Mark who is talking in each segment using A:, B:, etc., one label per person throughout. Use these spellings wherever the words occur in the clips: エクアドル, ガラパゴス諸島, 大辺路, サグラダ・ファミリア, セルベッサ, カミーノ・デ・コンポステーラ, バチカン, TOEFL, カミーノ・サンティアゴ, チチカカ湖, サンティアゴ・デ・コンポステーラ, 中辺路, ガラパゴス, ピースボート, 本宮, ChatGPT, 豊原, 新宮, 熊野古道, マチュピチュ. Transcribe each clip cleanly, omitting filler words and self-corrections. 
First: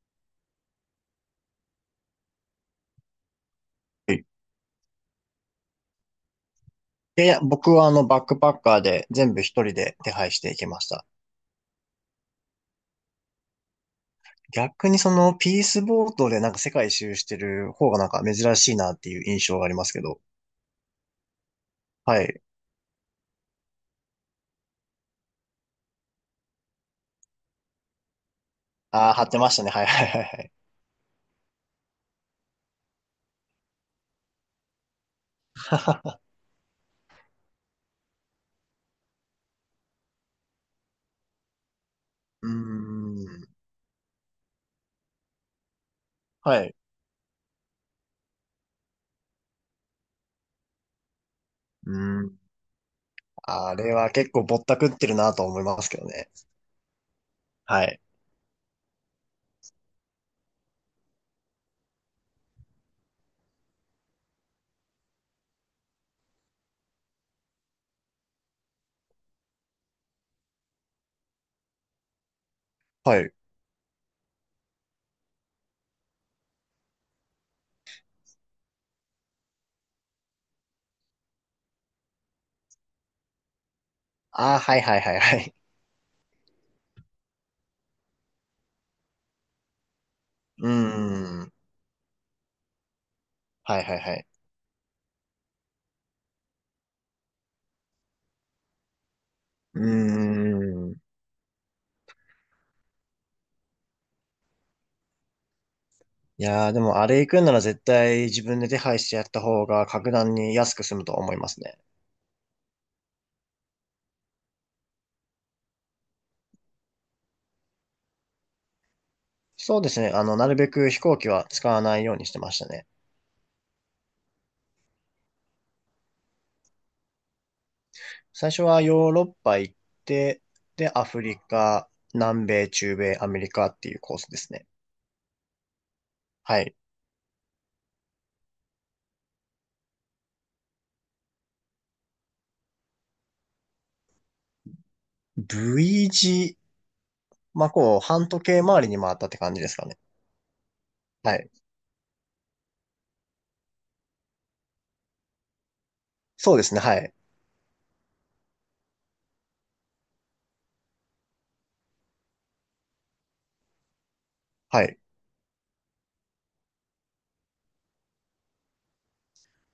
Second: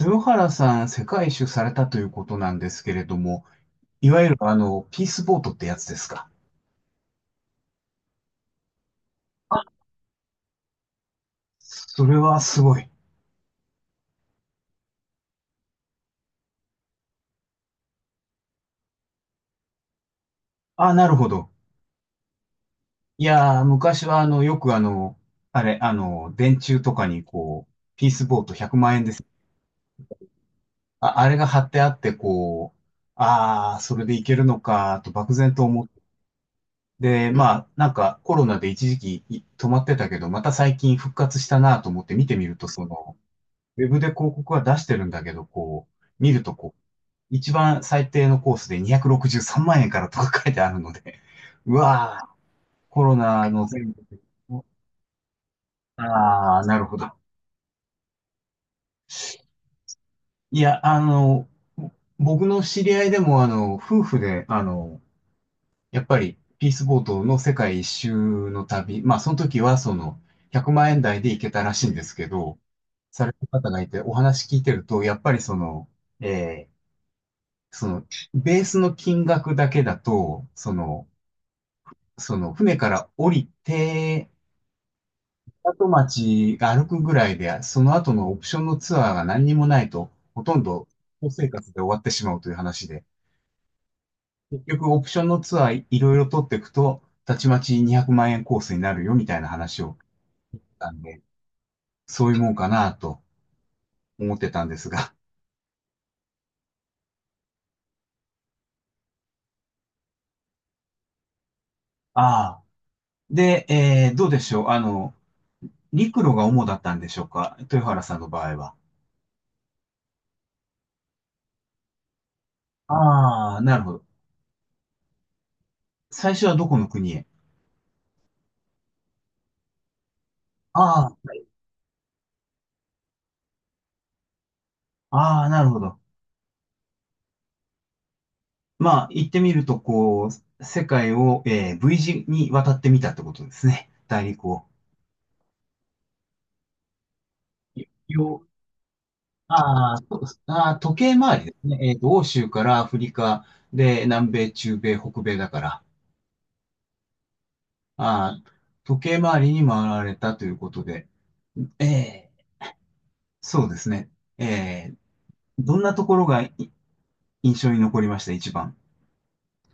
A: 豊原さん、世界一周されたということなんですけれども、い
B: は
A: わ
B: い。
A: ゆるピースボートってやつですか？
B: で、いや、僕はバックパッカーで全部一人で手配していきました。
A: それはすごい。
B: 逆にそのピースボートでなんか世界一周してる方がなんか珍しいなっていう印象がありますけど。
A: あ、なるほど。
B: はい。
A: いやー、昔はあの、よくあの、あれ、あの、電柱とかにこう、ピースボート100万円
B: あ
A: で
B: あ、貼
A: す。
B: ってましたね。はいはいはいはい。
A: あ、あれが貼ってあって、こう、ああ、それでいけるのか、と漠然と思って。で、まあ、なんかコロナで一時期止まってたけど、また最近復活したなと思って見てみ
B: うー
A: ると、
B: ん。
A: ウェブで広告は出してるんだけど、こう、見ると
B: は
A: こ
B: い。
A: う、一番最低のコースで263万円からとか書いてあるので、う
B: う
A: わ
B: ー
A: ぁ、
B: ん。
A: コロナの
B: あ
A: 全
B: れは結構ぼ
A: 部、
B: ったくってるなと思いますけどね。
A: ああ、なるほど。
B: はい。
A: いや、僕の知り合いでも、夫婦で、やっぱり、ピースボートの世界一周の旅、まあ、その時は、100万円台で行けたらしいんですけど、
B: は
A: され
B: い。
A: た方がいて、お話聞いてると、やっぱりえーその、ベースの金額だけだと、船から降りて、
B: ああ、はいはいはいはい。
A: 港町が歩くぐらいで、その後のオプションのツアーが何にもないと、ほとん
B: うー
A: ど生
B: ん。
A: 活で終わってしまうという話で、
B: はいはいはい。
A: 結局オプションのツアーいろいろ取っていくと、たちまち200万円コースになるよみたいな
B: う
A: 話
B: ー
A: をした
B: ん。
A: んで、そういうもんかなと思ってたんですが。
B: いやー、でもあれ行くんなら絶対自分で手配してやった方が格段に安く済むと思いますね。
A: ああ。で、どうでしょう？陸路が主だったんでしょうか？豊原さんの場合は。
B: そうですね。なるべく飛行機は使わないようにしてましたね。
A: ああ、なるほど。最初はどこの国へ？
B: 最初はヨーロッパ行って、で、ア
A: あ
B: フリ
A: あ、
B: カ、南米、中米、アメリカっていうコースですね。
A: ああ、なるほど。
B: はい。
A: まあ、言ってみると、こう、世界を、V 字に渡ってみたってことですね。大陸を。
B: V 字、まあ、こう、半時
A: よ、
B: 計回りに回ったって感じですか
A: あ
B: ね。
A: ーそうあー、時計
B: は
A: 回り
B: い。
A: ですね。欧州からアフリカで、南米、中米、北米だから、
B: そうですね。はい。
A: あー時計回りに回られたということで、えーそうですね。
B: は
A: えー
B: い。
A: どんなところが印象に残りました、一番？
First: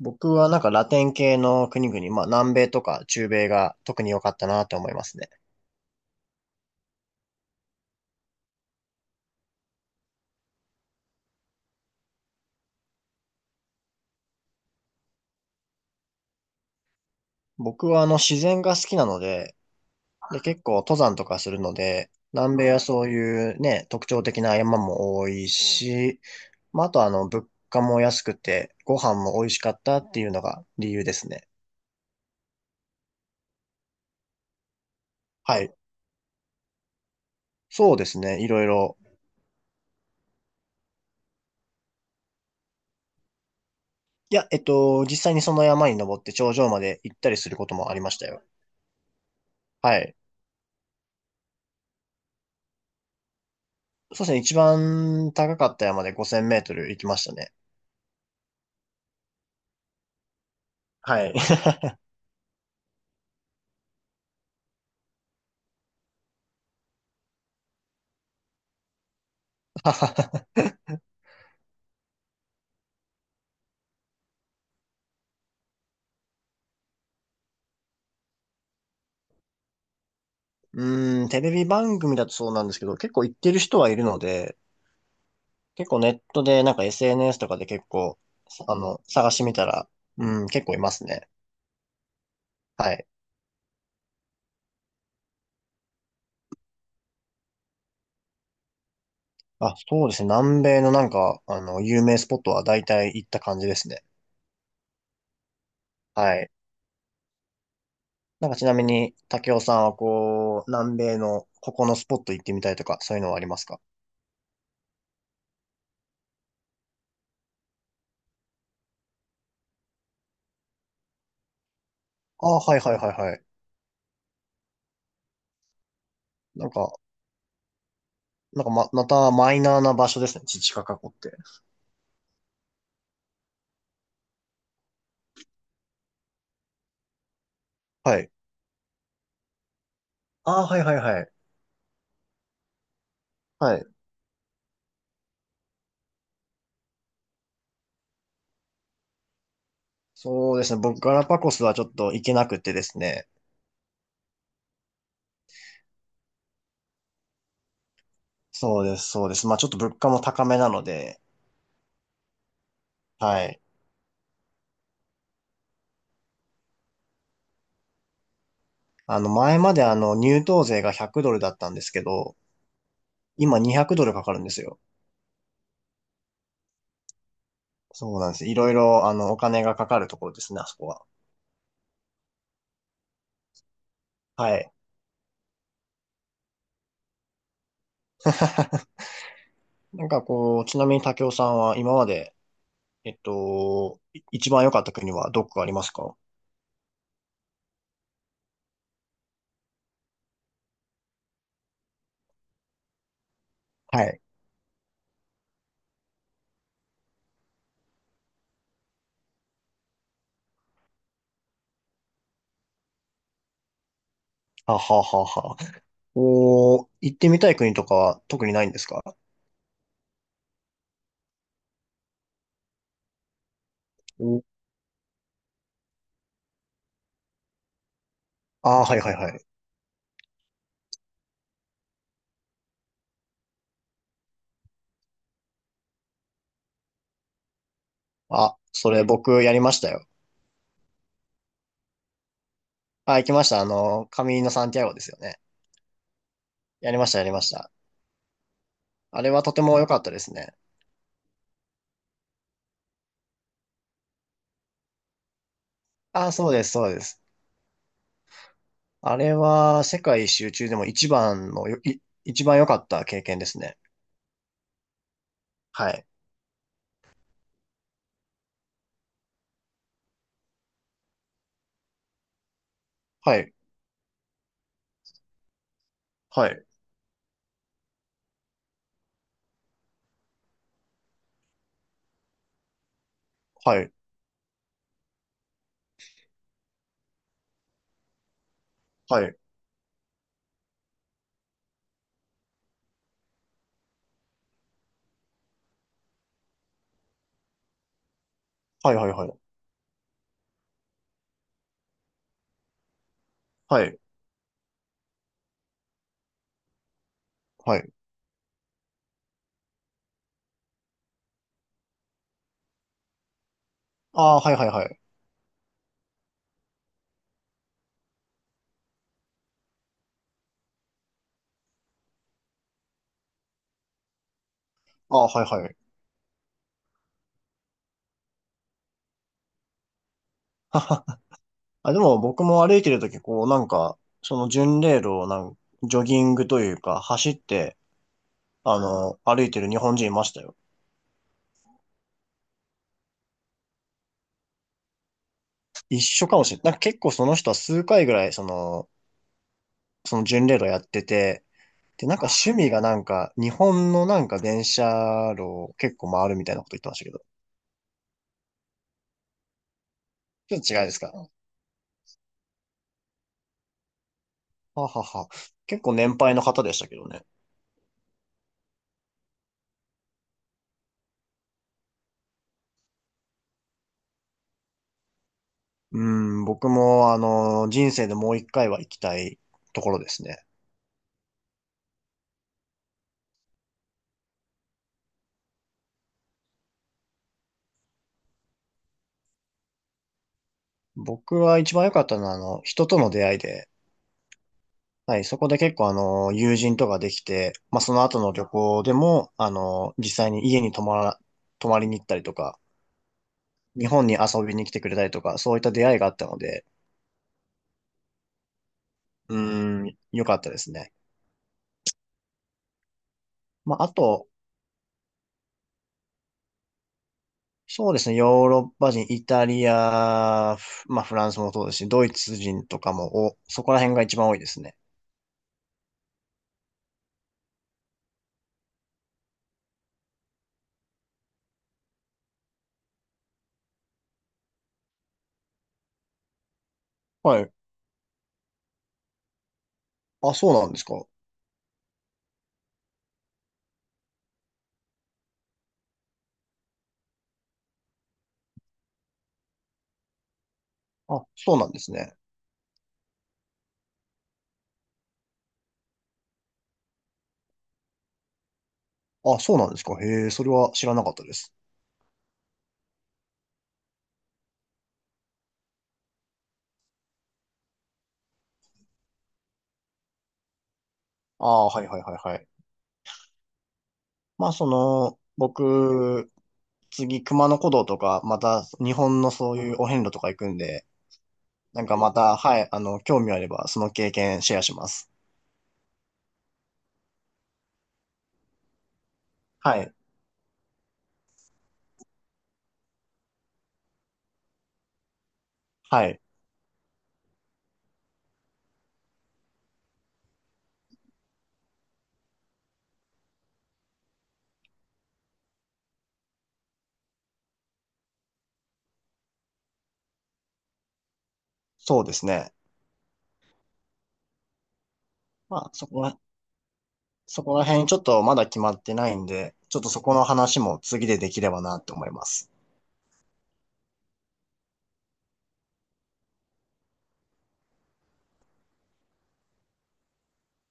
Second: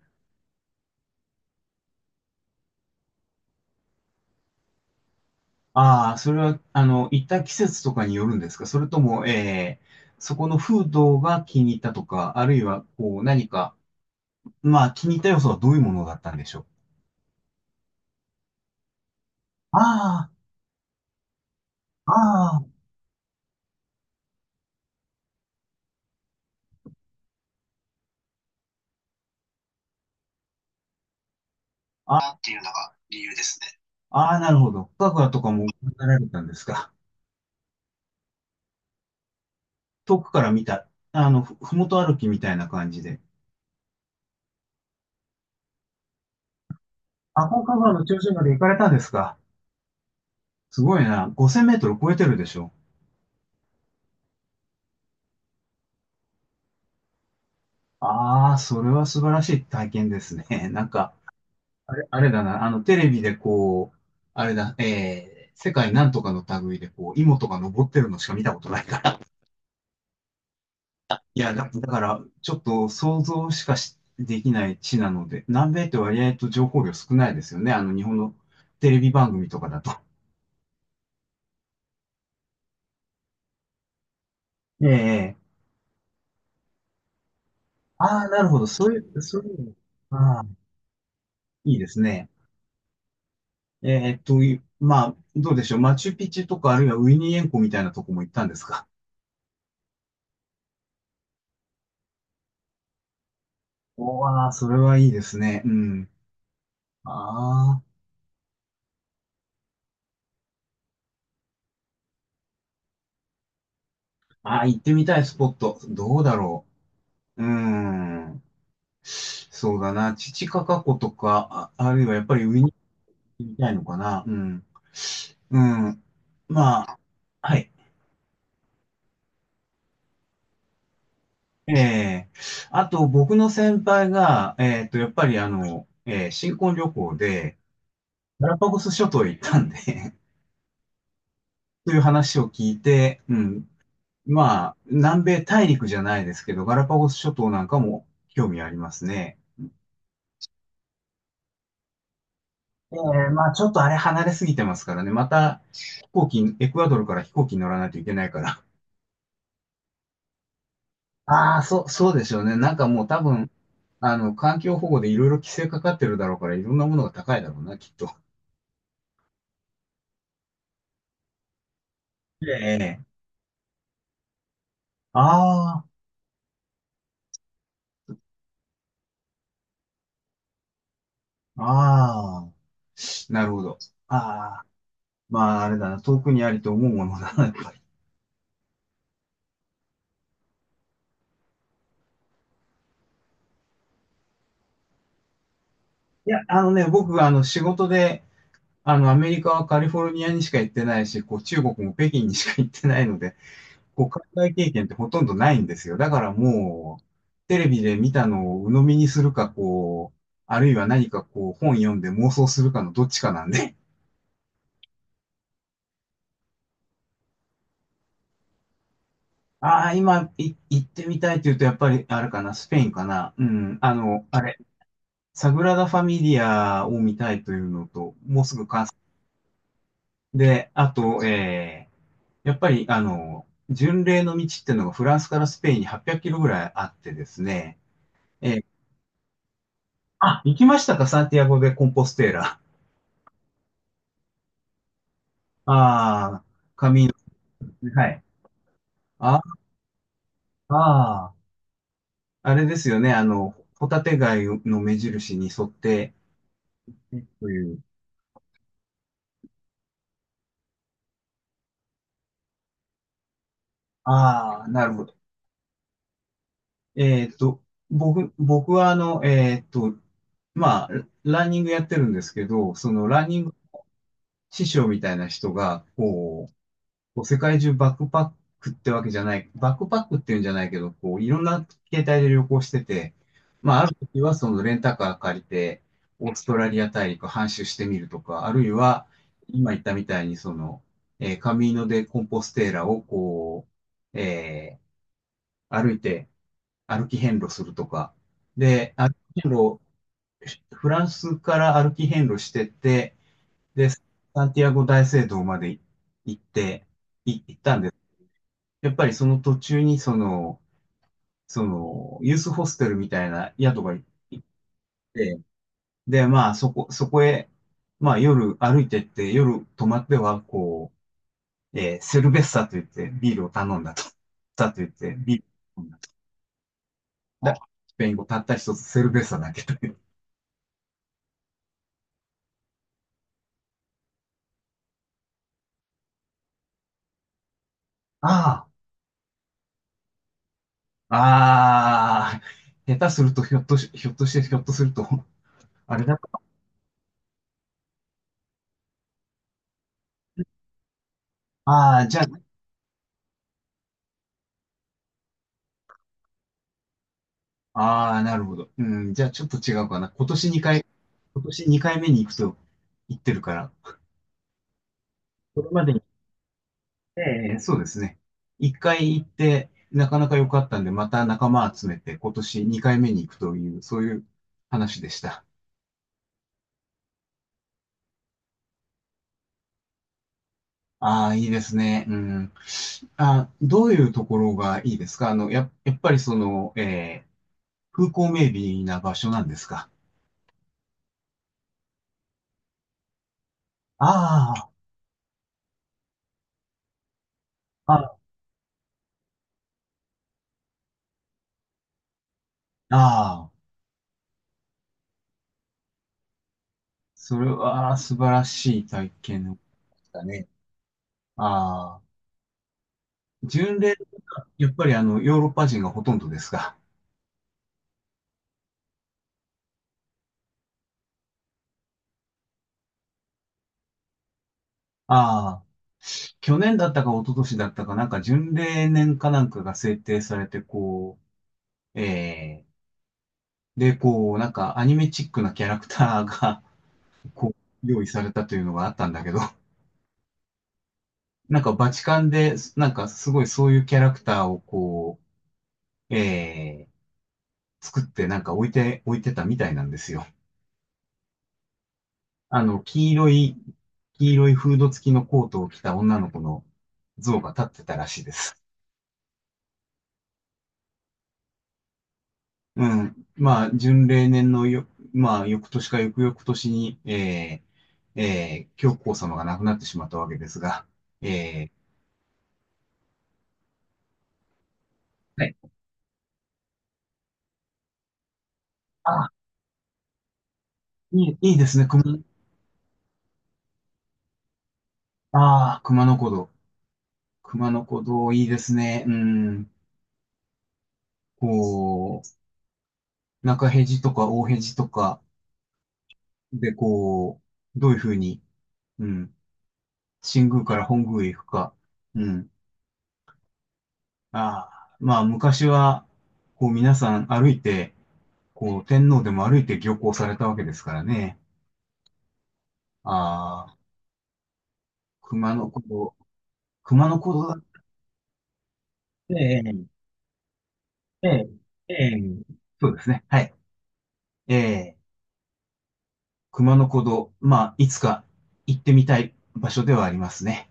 B: 僕はなんかラテン系の国々、まあ、南米とか中米が特に良かったなと思いますね。
A: ああ、それは、行った季節とかによるんですか？それとも、そこの風土が気に入ったとか、あるいは、こう、何か、まあ、気に入った要素はどういうものだったんでしょう？
B: 僕は自然が好きなので、
A: あ
B: で、結構登山とかするので、
A: あ、
B: 南
A: あ
B: 米はそういうね、特徴的な山も多いし、まあ、あと物価も安くて、ご飯も美味しかったっていうのが理由ですね。
A: あ、ああ、っていうのが理由ですね。ああなるほど。深くとか
B: は
A: も
B: い。
A: 行かれたんですか？
B: そうですね。いろいろ。
A: 遠くから見た、ふもと歩きみたいな感じで。
B: いや、実際にその山に登って頂上まで行ったり
A: あ、
B: する
A: 高
B: こと
A: 架
B: も
A: 川
B: あり
A: の
B: ま
A: 頂
B: した
A: 上ま
B: よ。
A: で行かれたんですか？
B: はい。
A: すごいな。5000メートル超えてるでしょ？
B: そうですね。一番高かった山で5,000メートル行きましたね。
A: ああ、それは素晴らしい体験ですね。なんか、
B: はい。
A: あれだな、テレビでこう、あれだ、世界なんとかの類で、こう、芋とか登ってるのしか見たことないから。いや、だから、ちょっと想像しかしできない地なので、南米って割合と情報量少ないですよね。日本のテレビ番組とかだと。
B: うーん、テレビ番組だとそうなんですけど、結構行ってる人はいるので、
A: ええ、
B: 結構ネットで、なんか SNS とかで結構、
A: ああー、なるほど。そういう、
B: 探し
A: そ
B: て
A: うい
B: み
A: う
B: た
A: の、
B: ら、
A: あ
B: う
A: あ、
B: ん、結構いますね。
A: いいですね。
B: はい。
A: まあ、どうでしょう？マチュピチュとか、あるいはウィニーエンコみたいなとこも行ったんですか？
B: あ、そうですね。南米のなんか、有名スポットは大体行った感じですね。
A: おー、それはいいですね。うん。
B: はい。
A: ああ。
B: なんかちなみに、竹雄さんはこう、南米のここのスポット行ってみたいとか、そういうのはありますか？
A: ああ、行ってみたいスポット。どうだろう。うーん。そうだな。チチカカ湖とか、あ、あるいはやっぱり
B: ああ
A: 上
B: ー、
A: に行
B: はいはいはいは
A: っ
B: い。
A: てみたいのかな。うん。うん。
B: なん
A: ま
B: か、
A: あ、はい。
B: またマイナーな場所ですね。チチカカ湖って。
A: ええ、あと、僕の先輩が、やっぱり新婚旅行で、
B: はい。
A: ガラパゴス諸島へ行ったんで
B: ああ、はいはいはい。
A: という話を聞いて、うん。
B: はい。
A: まあ、南米大陸じゃないですけど、ガラパゴス諸島なんかも興味ありますね。
B: そうですね。僕、ガラパゴスはちょっと行けなくてで
A: え
B: すね。
A: え、まあちょっとあれ離れすぎてますからね。また飛行機、エクアドルから飛行機に乗らないといけないから。
B: そうです、そうです。まあちょっと物価も高めなので、
A: ああ、そう、そうでしょうね。なんかもう多
B: は
A: 分、
B: い。
A: 環境保護でいろいろ規制かかってるだろうから、いろんなものが高いだろうな、きっと。
B: 前まで入湯税が100ドルだったんですけど、
A: ええ、
B: 今200ドルかかるんですよ。
A: あ
B: そうなんです。いろいろ、お金がかかるところですね、あそこは。
A: あ、ああ、なるほど。
B: は
A: ああ、
B: い。
A: まああれだな、遠くにありと思うものだな、やっぱり。
B: なんかこう、ちなみに武雄さんは今まで、一番良かった国はどこかありますか？
A: いや、あのね、僕、仕事で、アメリカはカリフォルニアにしか行ってないし、こう、中国も北京にしか行ってないので、
B: は
A: こう、
B: い。
A: 海外経験ってほとんどないんですよ。だからもう、テレビで見たのを鵜呑みにするか、こう、あるいは何かこう、本読んで妄想するかのどっちかなんで。
B: はははは。おー、行ってみたい国とかは特にないんですか？
A: ああ、今、行ってみたいって言うと、やっぱり、あれかな、スペインかな。うん、あの、あ
B: お
A: れ、サグラダ・ファミリアを見たいというのと、もうすぐ
B: あ
A: 完
B: あー、
A: 成。
B: はいはいはい。
A: で、あと、やっぱり、巡礼の道っていうのがフランスからスペインに800キロぐらいあってですね、え
B: あ、
A: ー
B: それ僕やりましたよ。
A: あ、行きましたか、サンティアゴ・でコンポステーラ？
B: あ、行きました。カミーノ・サンティアゴですよね。
A: ああ、
B: やりました、やりました。
A: はい。
B: あれ
A: あ
B: はとても良かったですね。
A: あー、あれですよね。ホタテ貝の目印に沿って、
B: あ、そうです、そうです。
A: という。
B: あれは世界一周中でも一番のよ、い、一番良かった経験ですね。
A: ああ、なるほど。
B: はい。
A: えっと、僕はまあ、ランニングやってるんですけど、そのラン
B: は
A: ニン
B: い。
A: グ師匠みたいな人が、こ
B: は
A: う、
B: い。
A: こう世界中バックパックってわけじゃない、バックパックっていうんじゃないけど、こういろんな携帯で旅行してて、ま
B: は
A: ああ
B: い。
A: る時はそのレンタカー借りて、オーストラリア大陸半周してみるとか、あるいは
B: はい。
A: 今言ったみたいにその、カミーノ・デ・コンポステーラをこう、歩いて歩き遍路するとか、
B: は
A: で、
B: い。はい。
A: 歩
B: は
A: き遍
B: い。
A: 路、フランスから歩き遍路してって、
B: は
A: で、
B: い。
A: サンティアゴ大聖堂まで行って、行っ
B: は
A: たんで
B: い。
A: す。やっぱりその途中にユースホステルみたいな宿が行
B: あ
A: っ
B: ー、はい。はい。はい。
A: て、で、まあそこへ、まあ夜歩いてって、夜泊まっては、こう、セルベッサと言ってビールを頼んだと。サと言って
B: あー、
A: ビー
B: は
A: ル
B: い。はい。
A: を頼んだと。だスペイン語たった一つセルベッサだけという。
B: あ、でも僕も歩いてるとき、こう、なんか、その巡礼路をジョギングというか、走って、
A: あ
B: 歩いてる日本人いましたよ。
A: あ、ああ、下手するとひょっとすると、あ
B: 一
A: れだっ
B: 緒か
A: た。
B: もしれない。なんか結構その人は数回ぐらい、その巡礼路やってて、
A: ああ、
B: で、な
A: じ
B: ん
A: ゃ
B: か
A: あ、
B: 趣味がなんか、日本のなんか電車路を結構回るみたいなこと言ってましたけど。
A: ああ、なるほど。うん、じゃあちょっと違うかな。
B: ちょっと違いですか？
A: 今年2回目に行くと言ってるから、
B: ははは。
A: これ
B: 結
A: まで
B: 構
A: に、
B: 年配の方でしたけど
A: え
B: ね。
A: え、そうですね。1回行って、なかなか良かったんで、また仲間集めて、今年2回目に行くという、そういう話でした。
B: うん、僕も人生でもう一回は行きたいところですね。
A: ああ、いいですね。うん。あ、どういうところがいいですか？やっぱりその、風光明媚な場所なんですか？
B: 僕は一番良かったのは人との出会いで、
A: あ
B: はい、そこで結構友人とかできて、まあその後
A: あ、
B: の旅行でも、実際に家に泊まりに行ったりとか、
A: ああ、
B: 日本に遊びに来てくれたりとか、そういった出会いがあったので、
A: それは素晴らしい体
B: う
A: 験
B: ん、
A: だ
B: 良かっ
A: ね。
B: たですね。
A: ああ。
B: ま
A: 巡
B: あ、
A: 礼
B: あと、
A: がやっぱりヨーロッパ人がほとんどですが、
B: そうですね、ヨーロッパ人、イタリア、フまあ、フランスもそうですし、ドイツ人とかも、お、そこら辺が一番多いですね。
A: ああ、去年だったか一昨年だったかなんか巡礼年かなんかが制定されて、こう、で、こう、なんかアニメチックなキャラクターが、
B: はい。
A: こう、用意されたというのがあったんだけど、
B: あ、そうなんですか。
A: なんかバチカンで、なんかすごいそういうキャラクターをこう、作ってなんか置いてたみたいなんですよ。
B: あ、そうなんですね。
A: あの、黄色い、黄色いフード付きのコートを着た女の子の像が立ってたらしいです。
B: あ、そうなんですか。へえ、それは知らなかったです。
A: うん。まあ、準例年のよ、まあ、翌年か翌々年に、教皇様が亡くなってしまったわけですが、
B: あ
A: え
B: あー、はいはいはいはい。まあ、
A: はい。
B: 僕、次、熊野古道とか、また、日本
A: あ、
B: のそういうお遍路とか行くんで、
A: いい、いいです
B: な
A: ね、
B: んかまた、はい、興味あれば、その経験シェアします。
A: ああ、熊野古道。熊野古道、いいですね。うん。
B: はい。
A: こう、中辺路とか大辺路とか
B: はい。
A: で、こう、どういうふうに、うん、新宮から本宮へ行くか。うん。ああ、まあ、昔は、こう、皆さん歩いて、こう、天皇でも歩いて漁港されたわけですからね。
B: そうですね。
A: ああ、熊
B: ま
A: 野
B: あ、
A: 古道、熊野古
B: そ
A: 道
B: こ
A: だ。
B: ら辺ちょっとまだ決まってないん
A: え
B: で、ちょっ
A: え、
B: とそこの話も次で
A: え
B: でき
A: え、
B: ればなと
A: え
B: 思いま
A: え、
B: す。
A: そうですね。はい。ええ、熊野古道、まあ、いつか行ってみたい場所ではありますね。